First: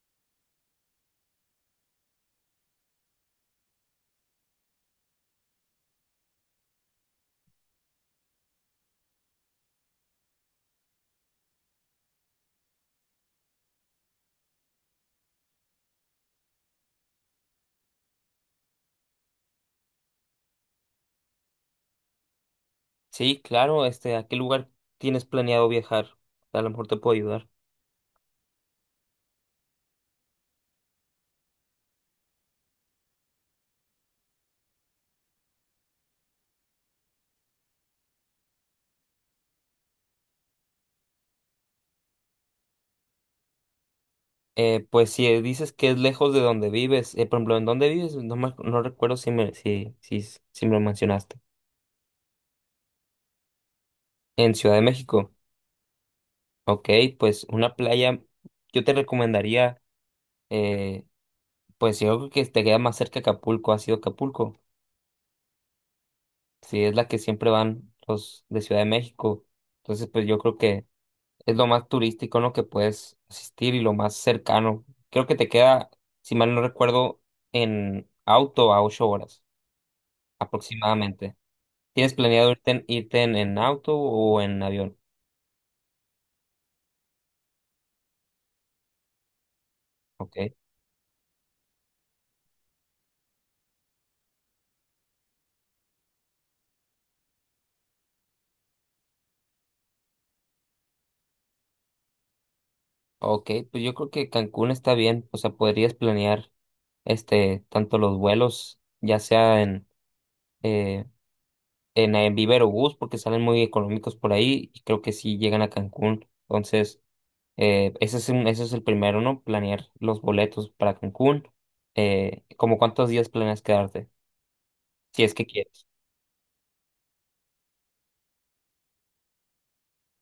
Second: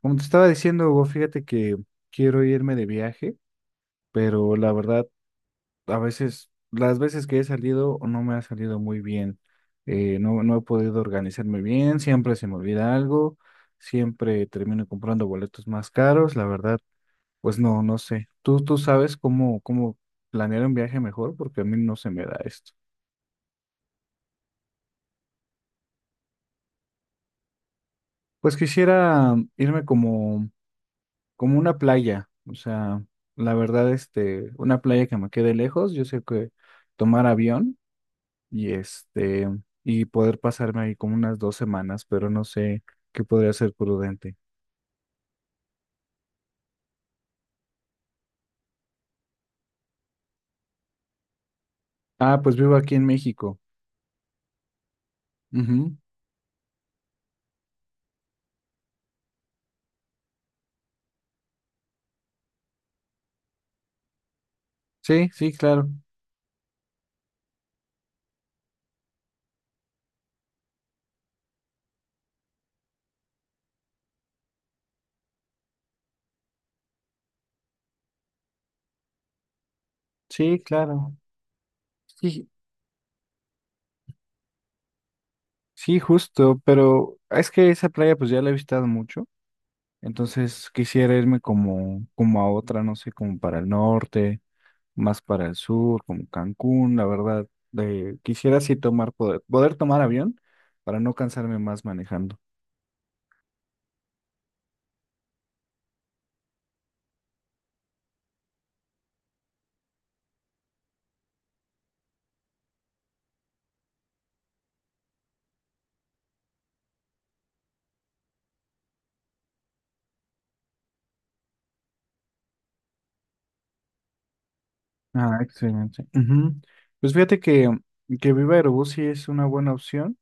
Como te estaba diciendo, Hugo, fíjate que quiero irme de viaje, pero la verdad, a veces, las veces que he salido no me ha salido muy bien. No, he podido organizarme bien, siempre se me olvida algo, siempre termino comprando boletos más caros, la verdad, pues no, no sé. Tú sabes cómo, cómo planear un viaje mejor, porque a mí no se me da esto. Sí, claro, ¿a qué lugar tienes planeado viajar? A lo mejor te puedo ayudar. Pues quisiera irme como una playa, o sea, la verdad, este, una playa que me quede lejos, yo sé que tomar avión y este, y poder pasarme ahí como unas dos semanas, pero no sé qué podría ser prudente. Pues si dices que es lejos de donde vives, por ejemplo, ¿en dónde vives? No recuerdo si me, si, si, s- si me lo mencionaste. Ah, pues vivo aquí en México. En Ciudad de México. Ujú. Ok, pues una playa, yo te recomendaría, eh, pues yo creo que te queda más cerca Acapulco, ha sido Acapulco. Sí, sí, claro. Sí, es la que siempre van los de Ciudad de México. Entonces, pues yo creo que es lo más turístico, en lo que puedes asistir y lo más cercano. Creo que te queda, si mal no recuerdo, en auto a 8 horas Sí, claro. aproximadamente. ¿Tienes Sí, planeado irte en auto o en avión? sí, justo, pero es que esa playa pues ya la he visitado mucho, Ok. entonces quisiera irme como, como a otra, no sé, como para el norte más para el sur, como Cancún, la verdad. Quisiera sí tomar, poder, poder tomar avión para no cansarme más manejando. Ok, pues yo creo que Cancún está bien. O sea, podrías planear tanto los vuelos, ya sea en eh, en Viva Aerobús, porque salen muy económicos por ahí, y creo que sí llegan a Cancún. Entonces, ese es el primero, ¿no? Planear los boletos para Cancún. ¿Cómo cuántos días planeas quedarte? Si es Ah, que quieres. excelente. Ujú. Pues fíjate que Viva Aerobús sí es una buena opción,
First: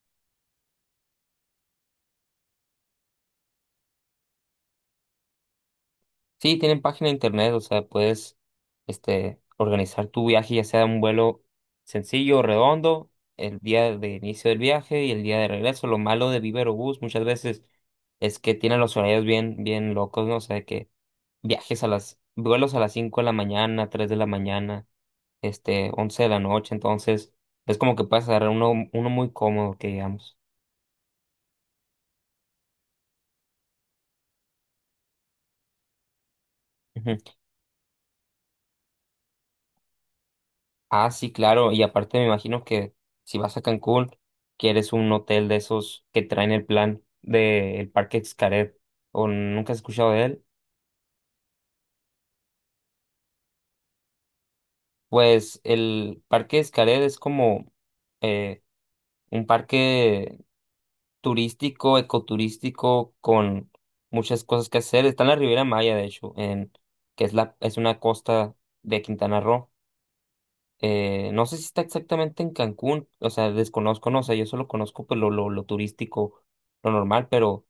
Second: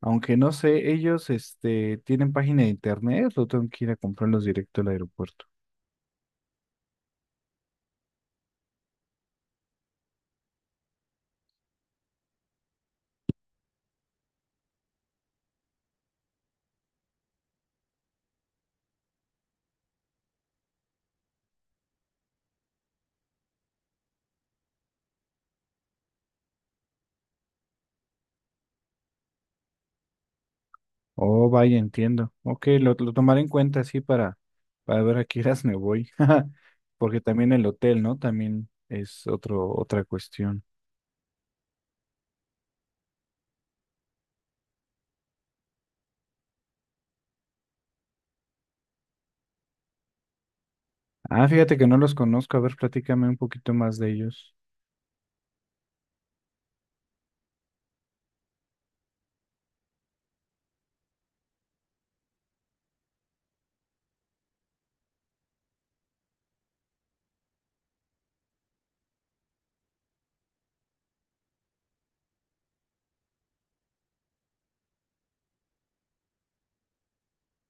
aunque no sé, ellos este, tienen página de internet, lo tengo que ir a comprarlos directo al aeropuerto. Sí, tienen página de internet, o sea, puedes organizar tu viaje, ya sea un vuelo sencillo o redondo, el día de inicio del viaje y el día de regreso. Lo malo de Viva Aerobús muchas veces es que tienen los horarios bien locos, ¿no? O sea, que vuelos a las 5 de la mañana, 3 de la mañana, 11 de la noche, entonces es como que puedes agarrar uno muy cómodo, que digamos. Oh, vaya, entiendo. Ok, lo tomaré en cuenta así para ver a qué horas me voy. Ujú. Porque también el hotel, ¿no? También es otro, otra cuestión. Ah, sí, claro, y aparte me imagino que si vas a Cancún, quieres un hotel de esos que traen el plan del Parque Xcaret, o nunca has escuchado de él. Ah, fíjate que no los conozco. A ver, platícame un poquito más de ellos. Pues el Parque Xcaret es como eh, un parque turístico, ecoturístico, con muchas cosas que hacer. Está en la Riviera Maya, que es, es una costa de Quintana Roo. No sé si está exactamente en Cancún, o sea, desconozco, no, o sea, yo solo conozco pues, lo turístico, lo normal, pero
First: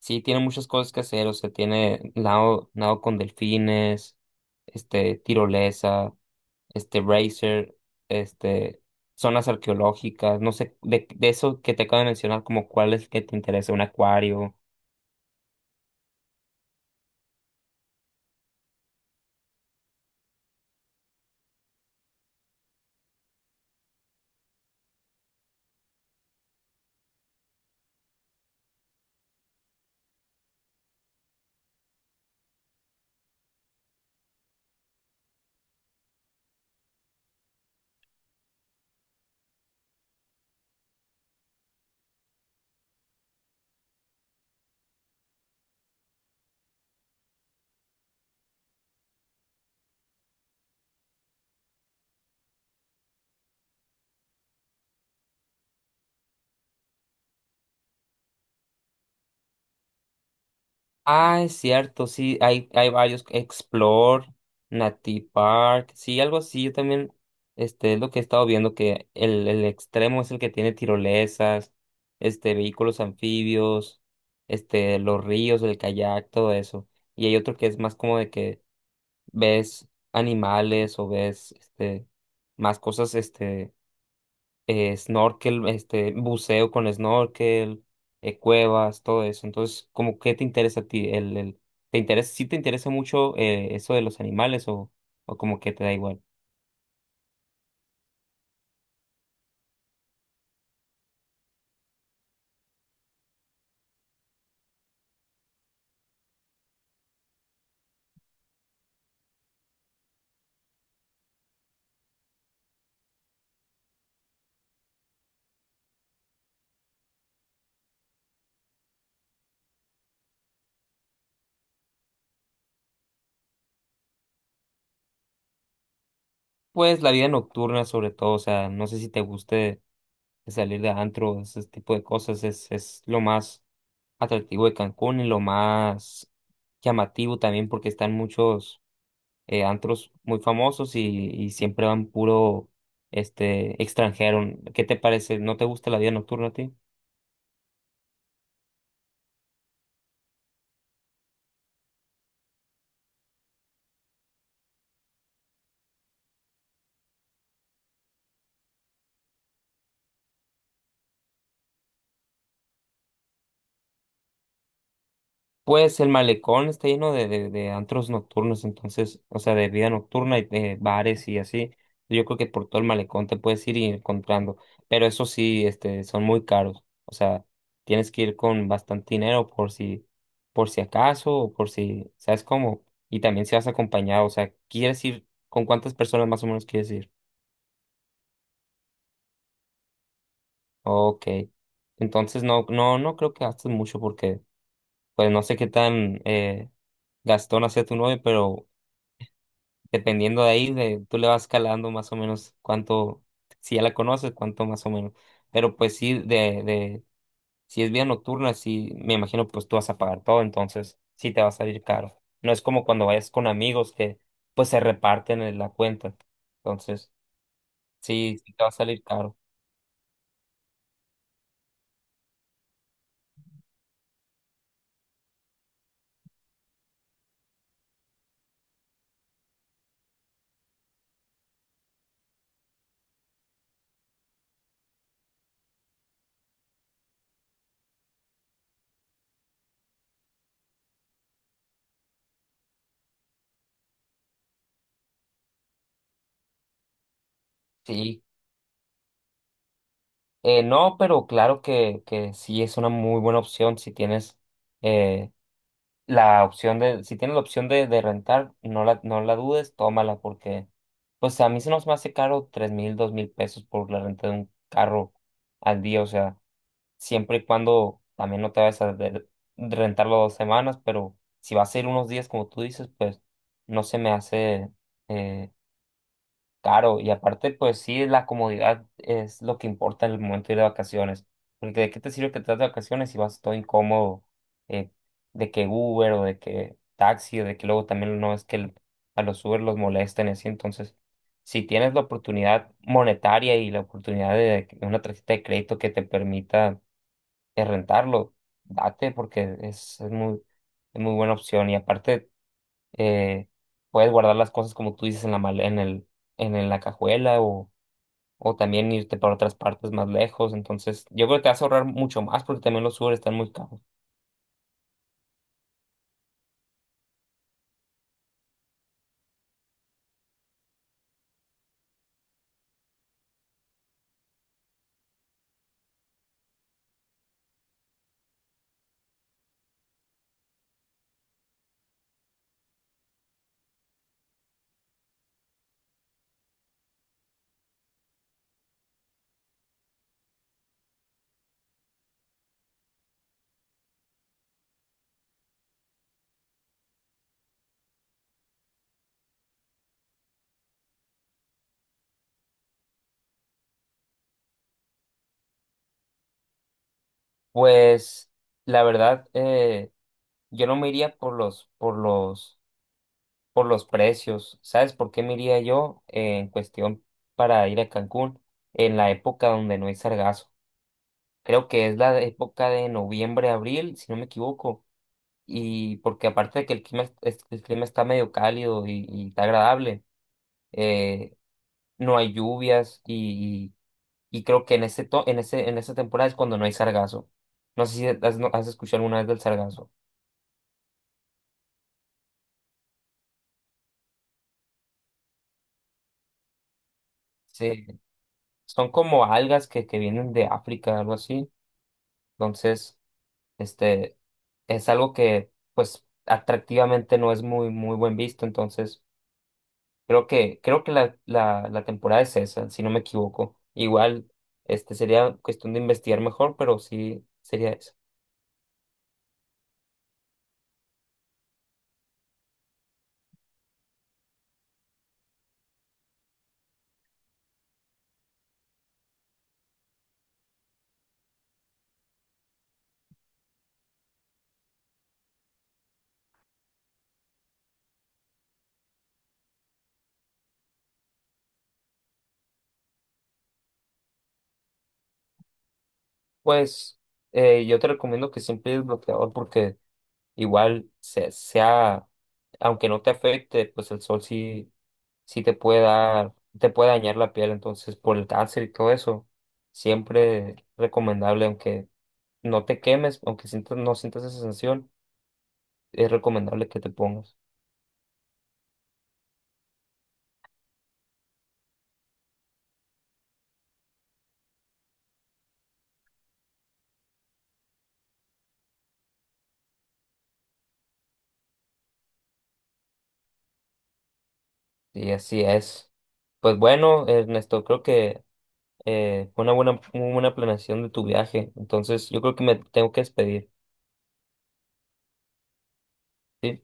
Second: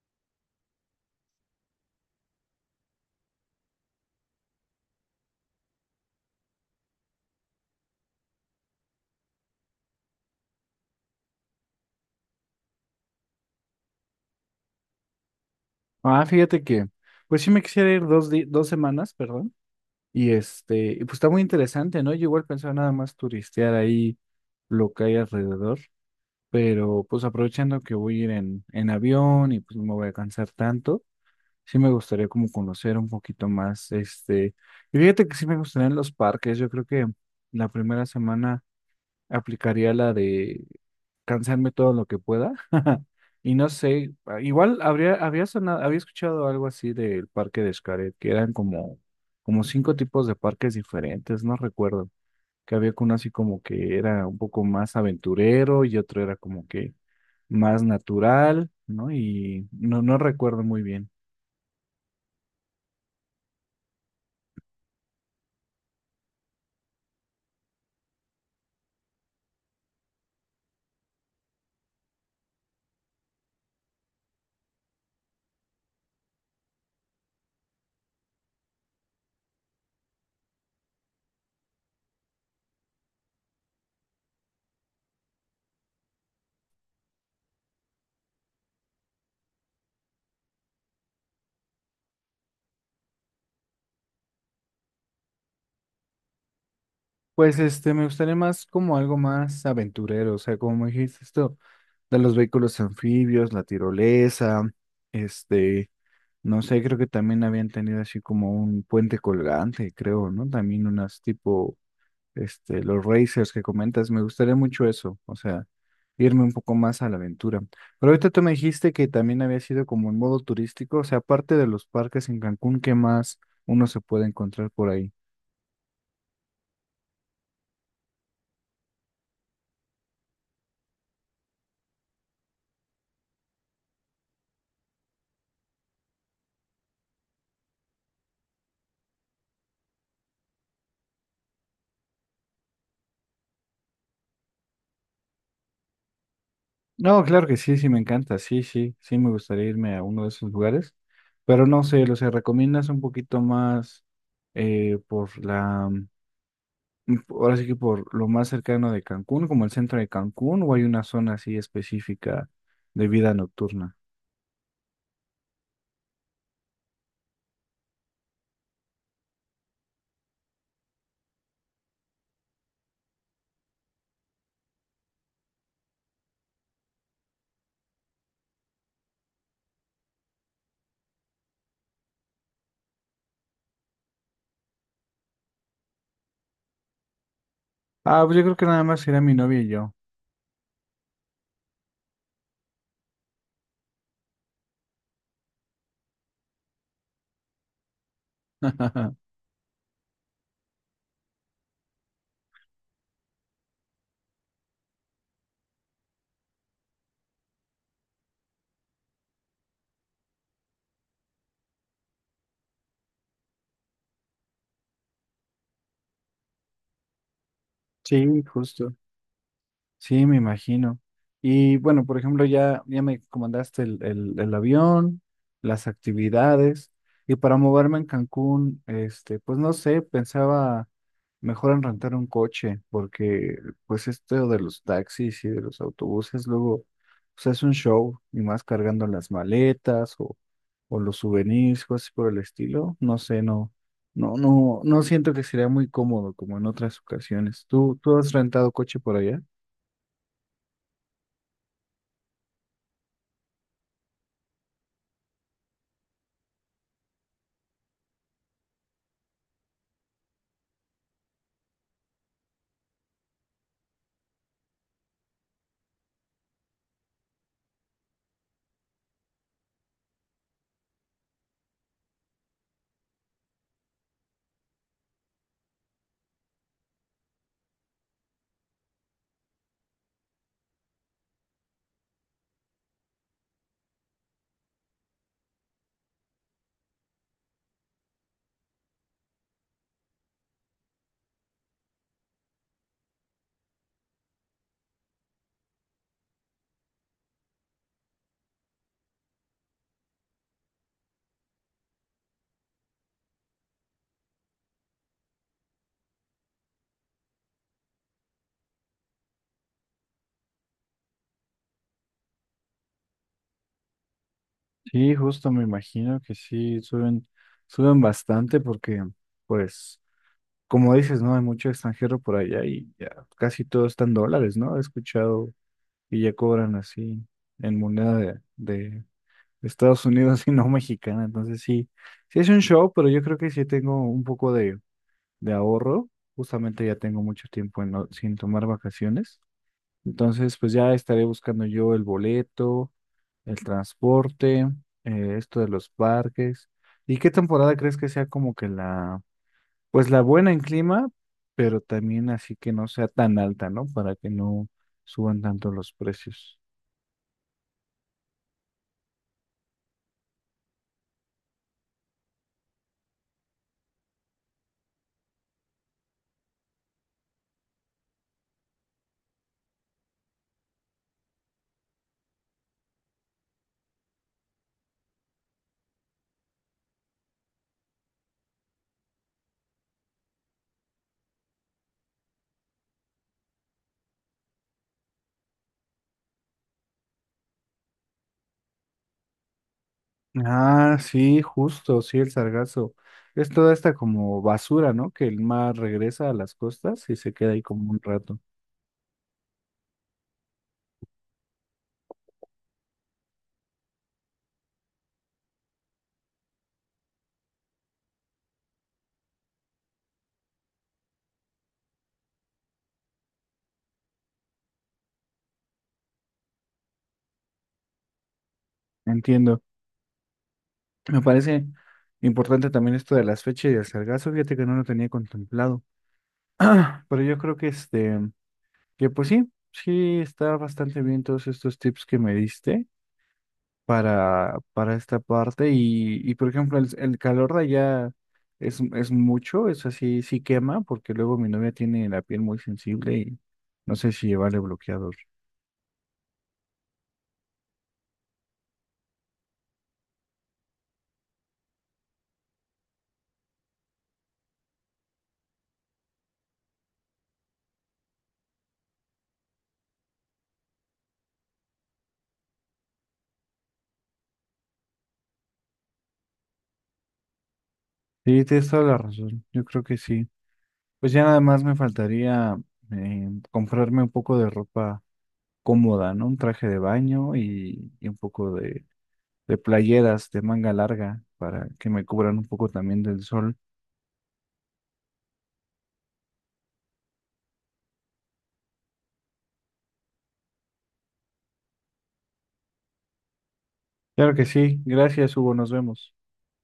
sí tiene muchas cosas que hacer, o sea, tiene nado con delfines, tirolesa, racer, este, zonas arqueológicas, no sé, de eso que te acabo de mencionar, como cuál es el que te interesa, un acuario. Ah, fíjate que, pues sí me quisiera ir dos, dos semanas, perdón. Y este, y pues está muy interesante, ¿no? Yo igual pensaba nada más turistear ahí lo que hay alrededor, pero pues aprovechando que voy a ir en avión y pues no me voy a cansar tanto, sí me gustaría como conocer un poquito más, este. Y fíjate que sí me gustaría en los parques. Yo creo que la primera semana aplicaría la de cansarme todo lo que pueda. Y no sé, ah, igual habría, había sonado, había escuchado algo así del parque de Xcaret, que eran como, como cinco tipos de parques diferentes, no recuerdo. Que había uno así como que era un poco más aventurero y otro era como que más natural, ¿no? Y no, no recuerdo muy bien. Ah, es cierto, sí, hay varios, Explore, Nati Park, sí, algo así, yo también, es lo que he estado viendo, que el extremo es el que tiene tirolesas, vehículos anfibios, los ríos, el kayak, todo eso, y hay otro que es más como de que ves animales o ves, más cosas, snorkel, buceo con snorkel, cuevas, todo eso. Entonces, ¿cómo qué te interesa a ti? ¿Sí te interesa mucho eso de los animales o como que te da igual? Pues este, me gustaría más como algo más aventurero, o sea, como me dijiste esto de los vehículos anfibios, la tirolesa, este, no sé, creo que también habían tenido así como un puente colgante, creo, ¿no? También unas tipo, este, los racers que comentas, me gustaría mucho eso, o sea, irme un poco más a la aventura. Pero ahorita tú me dijiste que también había sido como en modo turístico, o sea, aparte de los parques en Cancún, ¿qué más uno se puede encontrar por ahí? Pues la vida nocturna sobre todo, o sea, no sé si te guste salir de antro, ese tipo de cosas, es lo más atractivo de Cancún y lo más llamativo también porque están muchos antros muy famosos y siempre van puro extranjero. ¿Qué te parece? ¿No te gusta la vida nocturna a ti? No, claro que sí, sí me encanta, sí, sí, sí me gustaría irme a uno de esos lugares, pero no sé, o sea, recomiendas un poquito más por la, ahora sí que por lo más cercano de Cancún, como el centro de Cancún, o hay una zona así específica de vida nocturna. Pues el malecón está lleno de antros nocturnos, entonces, o sea, de vida nocturna y de bares y así. Yo creo que por todo el malecón te puedes ir y encontrando, pero eso sí, son muy caros. O sea, tienes que ir con bastante dinero por si acaso o por si, ¿sabes cómo? Y también si vas acompañado, o sea, ¿quieres ir? ¿Con cuántas personas más o menos quieres ir? Ah, pues yo creo que nada más será mi novia y yo. Ok. Entonces no creo que gastes mucho porque, pues no sé qué tan gastón sea tu novia, pero dependiendo de ahí, de, tú le vas calando más o menos cuánto, si ya la conoces, cuánto más o menos. Pero pues sí, si es vía nocturna, sí, me imagino pues tú vas a pagar todo, entonces sí te va a salir caro. No es como cuando vayas con amigos que pues se reparten en la cuenta. Entonces, Sí, sí te va a justo. salir caro. Sí, me imagino. Y bueno, por ejemplo, ya, ya me comandaste el avión, las actividades, y para moverme en Cancún, este, pues no sé, pensaba mejor en rentar un coche, porque pues esto de los taxis y de los autobuses, luego, pues es un show, y más cargando las maletas o los souvenirs, cosas por el estilo, no sé, no, no, no siento que sería muy cómodo como en otras ocasiones. ¿Tú Sí. has rentado coche por allá? No, Pero claro que sí es una muy buena opción si tienes eh, si tienes la opción de rentar, no la dudes, tómala, porque pues a mí se nos me hace caro 3,000, 2,000 pesos por la renta de un carro al día, o sea, siempre y cuando también no te vayas rentarlo 2 semanas, pero si vas a ir unos días como tú dices, pues no se me hace eh, caro y aparte, pues sí, la comodidad es lo que importa en el momento de ir de vacaciones. Porque de qué te sirve que te das de vacaciones si vas todo incómodo, eh, de que Uber o de que taxi, o de que luego también no es que el- a los Uber los molesten y así. Entonces, si tienes la oportunidad monetaria y la oportunidad de que una tarjeta de crédito que te permita rentarlo, date porque es muy buena opción. Y aparte eh, puedes guardar las cosas como tú dices en la male- en el, en la cajuela o también irte para otras partes más lejos. Entonces, yo creo que te vas a ahorrar mucho más porque también los Uber están muy caros. Sí, justo me imagino que sí, suben, suben bastante porque, pues, como dices, ¿no? Hay mucho extranjero por allá y ya casi todo está en dólares, ¿no? He escuchado y ya cobran así en moneda de Estados Unidos y no mexicana. Entonces sí, sí es un show, pero yo creo que sí tengo un poco de ahorro. Justamente ya tengo mucho tiempo en sin tomar vacaciones. Entonces, pues ya estaré buscando yo el boleto el transporte, esto de los parques. ¿Y qué temporada crees que sea como que la, pues la buena en clima, pero también así que no sea tan alta, ¿no? Para que no suban tanto los precios. Pues la verdad, yo no me iría por los precios. ¿Sabes por qué me iría yo en cuestión para ir a Cancún en la época donde no hay sargazo? Creo que es la época de noviembre, abril, si no me equivoco, y porque aparte de que el clima está medio cálido y está agradable, eh, no hay lluvias y, y, creo que en ese to- en ese, en esa temporada es cuando no hay sargazo. No sé si has, no- has escuchado alguna vez del sargazo. Ah, sí, justo, sí, el sargazo. Es toda esta como basura, ¿no? Que el mar regresa a las costas y se queda ahí Sí, como un rato. son como algas que vienen de África, algo así. Entonces, este, es algo que, pues, atractivamente no es muy buen visto. Entonces, creo que la temporada es esa, si no me equivoco. Igual, sería cuestión de investigar mejor, pero sí sería eso. Entiendo. Me parece importante también esto de las fechas y el sargazo. Fíjate que no lo tenía contemplado. Pero yo creo que este, que pues sí, sí está bastante bien todos estos tips que me diste para esta parte. Y por ejemplo, el calor de allá es mucho, es así, sí quema, porque luego mi novia tiene la piel muy sensible y no sé si llevarle bloqueador. Pues yo te recomiendo que siempre el bloqueador porque igual sea, aunque no te afecte, pues el sol sí, sí te puede dar, te puede dañar la piel, entonces por el cáncer y todo eso, siempre recomendable, aunque no te quemes, no sientas esa sensación, es recomendable que te pongas. Sí, tienes toda la razón. Yo creo que sí. Pues ya nada más me faltaría comprarme un poco de ropa cómoda, ¿no? Un traje de baño y un poco de playeras de manga larga para que me cubran un poco también del sol. Y así es. Pues bueno, Ernesto, creo que muy buena planeación de tu viaje. Entonces, yo creo que me tengo que despedir. Claro que sí, gracias Hugo, nos vemos. ¿Sí?